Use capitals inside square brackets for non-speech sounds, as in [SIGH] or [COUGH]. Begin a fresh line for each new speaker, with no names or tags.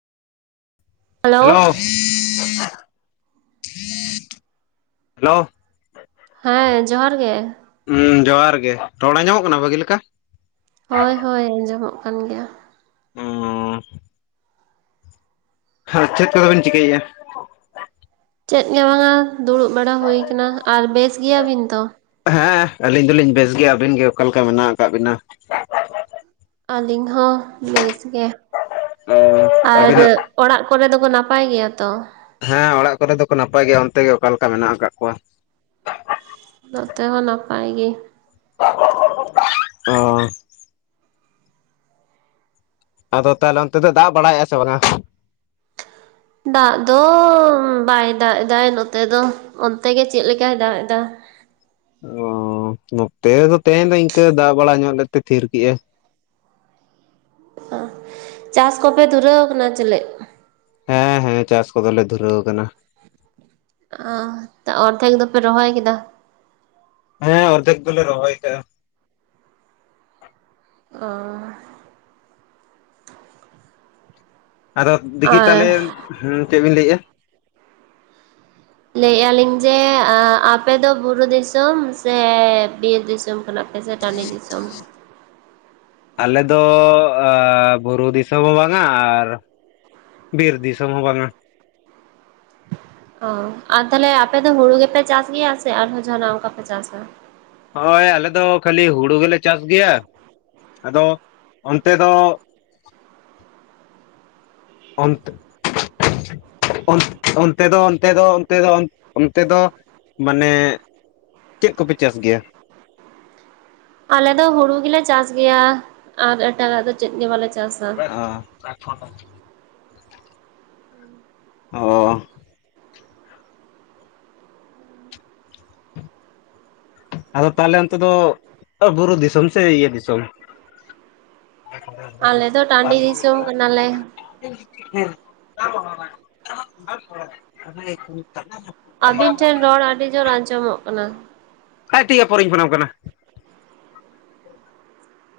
Hello hello.
ᱦᱮᱸ ᱡᱚᱦᱟᱨ ᱜᱮ᱾
ᱦᱩᱸ ᱡᱚᱦᱟᱨ ᱜᱮ, ᱨᱚᱲ ᱟᱡᱚᱢᱚᱜ ᱠᱟᱱᱟ ᱵᱷᱟᱹᱜᱤ ᱞᱮᱠᱟ?
ᱦᱳᱭ ᱦᱳᱭ ᱟᱸᱡᱚᱢᱚᱜ ᱠᱟᱱ ᱜᱮᱭᱟ᱾
ᱚᱸᱻ ᱦᱟᱸ ᱪᱮᱫ ᱠᱚᱫᱚ ᱵᱮᱱ ᱪᱤᱠᱟᱹᱭᱮᱜᱟ?
ᱪᱮᱫ ᱜᱮ ᱵᱟᱝ ᱟ ᱫᱩᱲᱩᱵ ᱵᱟᱲᱟ ᱦᱩᱭ ᱠᱟᱱᱟ ᱟᱨ ᱵᱮᱥ ᱜᱮᱭᱟᱵᱤᱱ ᱛᱚ?
ᱦᱮᱸ ᱟᱹᱞᱤᱧ ᱫᱚᱞᱤᱧ ᱵᱮᱥ ᱜᱮᱭᱟ ᱟᱹᱵᱤᱱ ᱜᱮ ᱚᱠᱟᱞᱮᱠᱟ ᱢᱮᱱᱟᱜ ᱟᱠᱟᱫ ᱵᱤᱱᱟ?
ᱟᱹᱞᱤᱧ ᱦᱚᱸ ᱵᱮᱥ ᱜᱮ᱾
[UNINTELLIGIBLE]
ᱟᱨ ᱚᱲᱟᱜ ᱠᱚᱨᱮ ᱫᱚᱠᱚ ᱱᱟᱯᱟᱭ ᱜᱮᱭᱟ ᱛᱚ?
ᱦᱮᱸ ᱚᱲᱟᱜ ᱠᱚᱨᱮ ᱫᱚᱠᱚ ᱱᱟᱯᱟᱭ ᱜᱮᱭᱟ ᱚᱱᱛᱮ ᱜᱮ ᱚᱠᱟᱞᱮᱠᱟ ᱢᱮᱱᱟᱜ ᱟᱠᱟᱫ ᱠᱚᱣᱟ?
ᱱᱚᱛᱮ ᱦᱚᱸ ᱱᱟᱯᱟᱭ ᱜᱮ
ᱚᱻ ᱟᱫᱚ ᱛᱟᱦᱞᱮ ᱚᱱᱛᱮ ᱫᱚ ᱫᱟᱜ ᱵᱟᱲᱟᱭᱮᱜᱼᱟ ᱥᱮ ᱵᱟᱝᱼᱟ?
ᱫᱟᱜ ᱫᱚ ᱵᱟᱭ ᱫᱟᱜ ᱮᱫᱟ ᱱᱚᱛᱮ ᱫᱚ ᱚᱱᱛᱮ ᱜᱮ ᱪᱮᱫ ᱞᱮᱠᱟᱭ ᱫᱟᱜ ᱮᱫᱟ?
ᱚ ᱱᱚᱛᱮ ᱨᱮ ᱫᱚ ᱛᱮᱦᱮᱹᱧ ᱫᱚ ᱤᱱᱠᱟᱹ ᱫᱟᱜ ᱵᱟᱲᱟ ᱧᱚᱜ ᱞᱮᱫᱛᱮ ᱛᱷᱤᱨ ᱠᱮᱜᱼᱟ᱾
ᱪᱟᱥ ᱠᱚᱯᱮ ᱫᱩᱨᱟᱹᱣ ᱟᱠᱟᱱᱟ ᱪᱮᱞᱮ?
ᱦᱮᱸ ᱦᱮᱸ ᱪᱟᱥ ᱠᱚᱫᱚᱞᱮ ᱫᱷᱩᱨᱟᱹᱣ ᱟᱠᱟᱱᱟ᱾
ᱟ ᱚᱨᱫᱷᱮᱠ ᱫᱚᱯᱮ ᱨᱚᱦᱚᱭ ᱠᱮᱫᱟ?
ᱦᱮᱸ ᱚᱨᱫᱮᱠ ᱫᱚᱞᱮ ᱨᱚᱦᱚᱭ ᱠᱟᱜᱼᱟ᱾
ᱚᱻ
ᱟᱫᱚ ᱫᱤᱠᱷᱤ
ᱟᱨ
ᱛᱟᱞᱦᱮ ᱪᱮᱫ ᱵᱤᱱ ᱞᱟᱹᱭᱮᱜᱼᱟ?
ᱞᱟᱹᱭᱮᱜᱼᱟ ᱞᱤᱧ ᱡᱮ ᱟᱯᱮᱫᱚ ᱵᱩᱨᱩ ᱫᱤᱥᱚᱢ ᱥᱮ ᱵᱤᱨ ᱫᱤᱥᱚᱢ ᱠᱷᱚᱼᱼ ᱥᱮ ᱴᱟᱸᱱᱰᱤ ᱫᱤᱥᱚᱢ?
ᱟᱞᱮ ᱫᱚ ᱵᱩᱨᱩ ᱫᱤᱥᱚᱢ ᱦᱚᱸ ᱵᱟᱝᱼᱟ ᱟᱨᱼᱼ ᱵᱤᱨ ᱫᱤᱥᱚᱢ ᱦᱚᱸ ᱵᱟᱝᱼᱟ
ᱚ ᱟᱨ ᱛᱟᱦᱞᱮ ᱟᱯᱮ ᱫᱚ ᱦᱩᱲᱩ ᱜᱮᱯᱮ ᱪᱟᱥ ᱜᱮᱭᱟ ᱥᱮ ᱟᱨᱦᱚᱸ ᱡᱟᱱᱟᱜ ᱚᱱᱠᱟ ᱯᱮ ᱪᱟᱥᱟ?
ᱦᱚᱭ ᱟᱞᱮ ᱫᱚ ᱠᱷᱟᱹᱞᱤ ᱦᱩᱲᱩ ᱜᱮᱞᱮ ᱪᱟᱥ ᱜᱮᱭᱟ ᱟᱫᱚ ᱚᱱᱛᱮ ᱫᱚᱼᱼ ᱚᱱᱛᱼᱼ ᱚᱱ ᱚᱱᱛᱮ ᱫᱚ ᱚᱱᱛᱮ ᱫᱚ ᱚᱱᱛᱮ ᱫᱚ ᱚᱱ ᱚᱱᱛᱮ ᱫᱚᱼᱼ ᱢᱟᱱᱮ ᱪᱮᱫ ᱠᱚᱯᱮ ᱪᱟᱥ ᱜᱮᱭᱟ?
ᱟᱞᱮ ᱫᱚ ᱦᱩᱲᱩ ᱜᱮᱞᱮ ᱪᱟᱥ ᱜᱮᱭᱟ ᱟᱨ ᱮᱴᱟᱜᱟᱜ ᱫᱚ ᱪᱮᱫ ᱜᱮ ᱵᱟᱞᱮ ᱪᱟᱥᱟ᱾
[UNINTELLIGIBLE] ᱚᱸᱻ ᱟᱫᱚ ᱛᱟᱦᱞᱮ ᱚᱱᱛᱮ ᱫᱚ ᱵᱩᱨᱩ ᱫᱤᱥᱚᱢ ᱥᱮ ᱤᱭᱟᱹ ᱫᱤᱥᱚᱢ?
ᱟᱞᱮ ᱫᱚ ᱴᱟᱹᱰᱤ
ᱦᱮᱸ
ᱫᱤᱥᱚᱢ ᱠᱟᱱᱟᱞᱮ᱾
[UNINTELLIGIBLE]
ᱟᱵᱤᱱ ᱴᱷᱮᱱ ᱨᱚᱲ ᱟᱹᱰᱤ ᱡᱳᱨ ᱟᱸᱡᱚᱢᱚᱜ ᱠᱟᱱᱟ᱾
ᱦᱮᱸ ᱴᱷᱤᱠ ᱜᱮᱭᱟ ᱯᱚᱨᱮᱧ ᱯᱷᱳᱱ ᱟᱢ ᱠᱟᱱᱟ᱾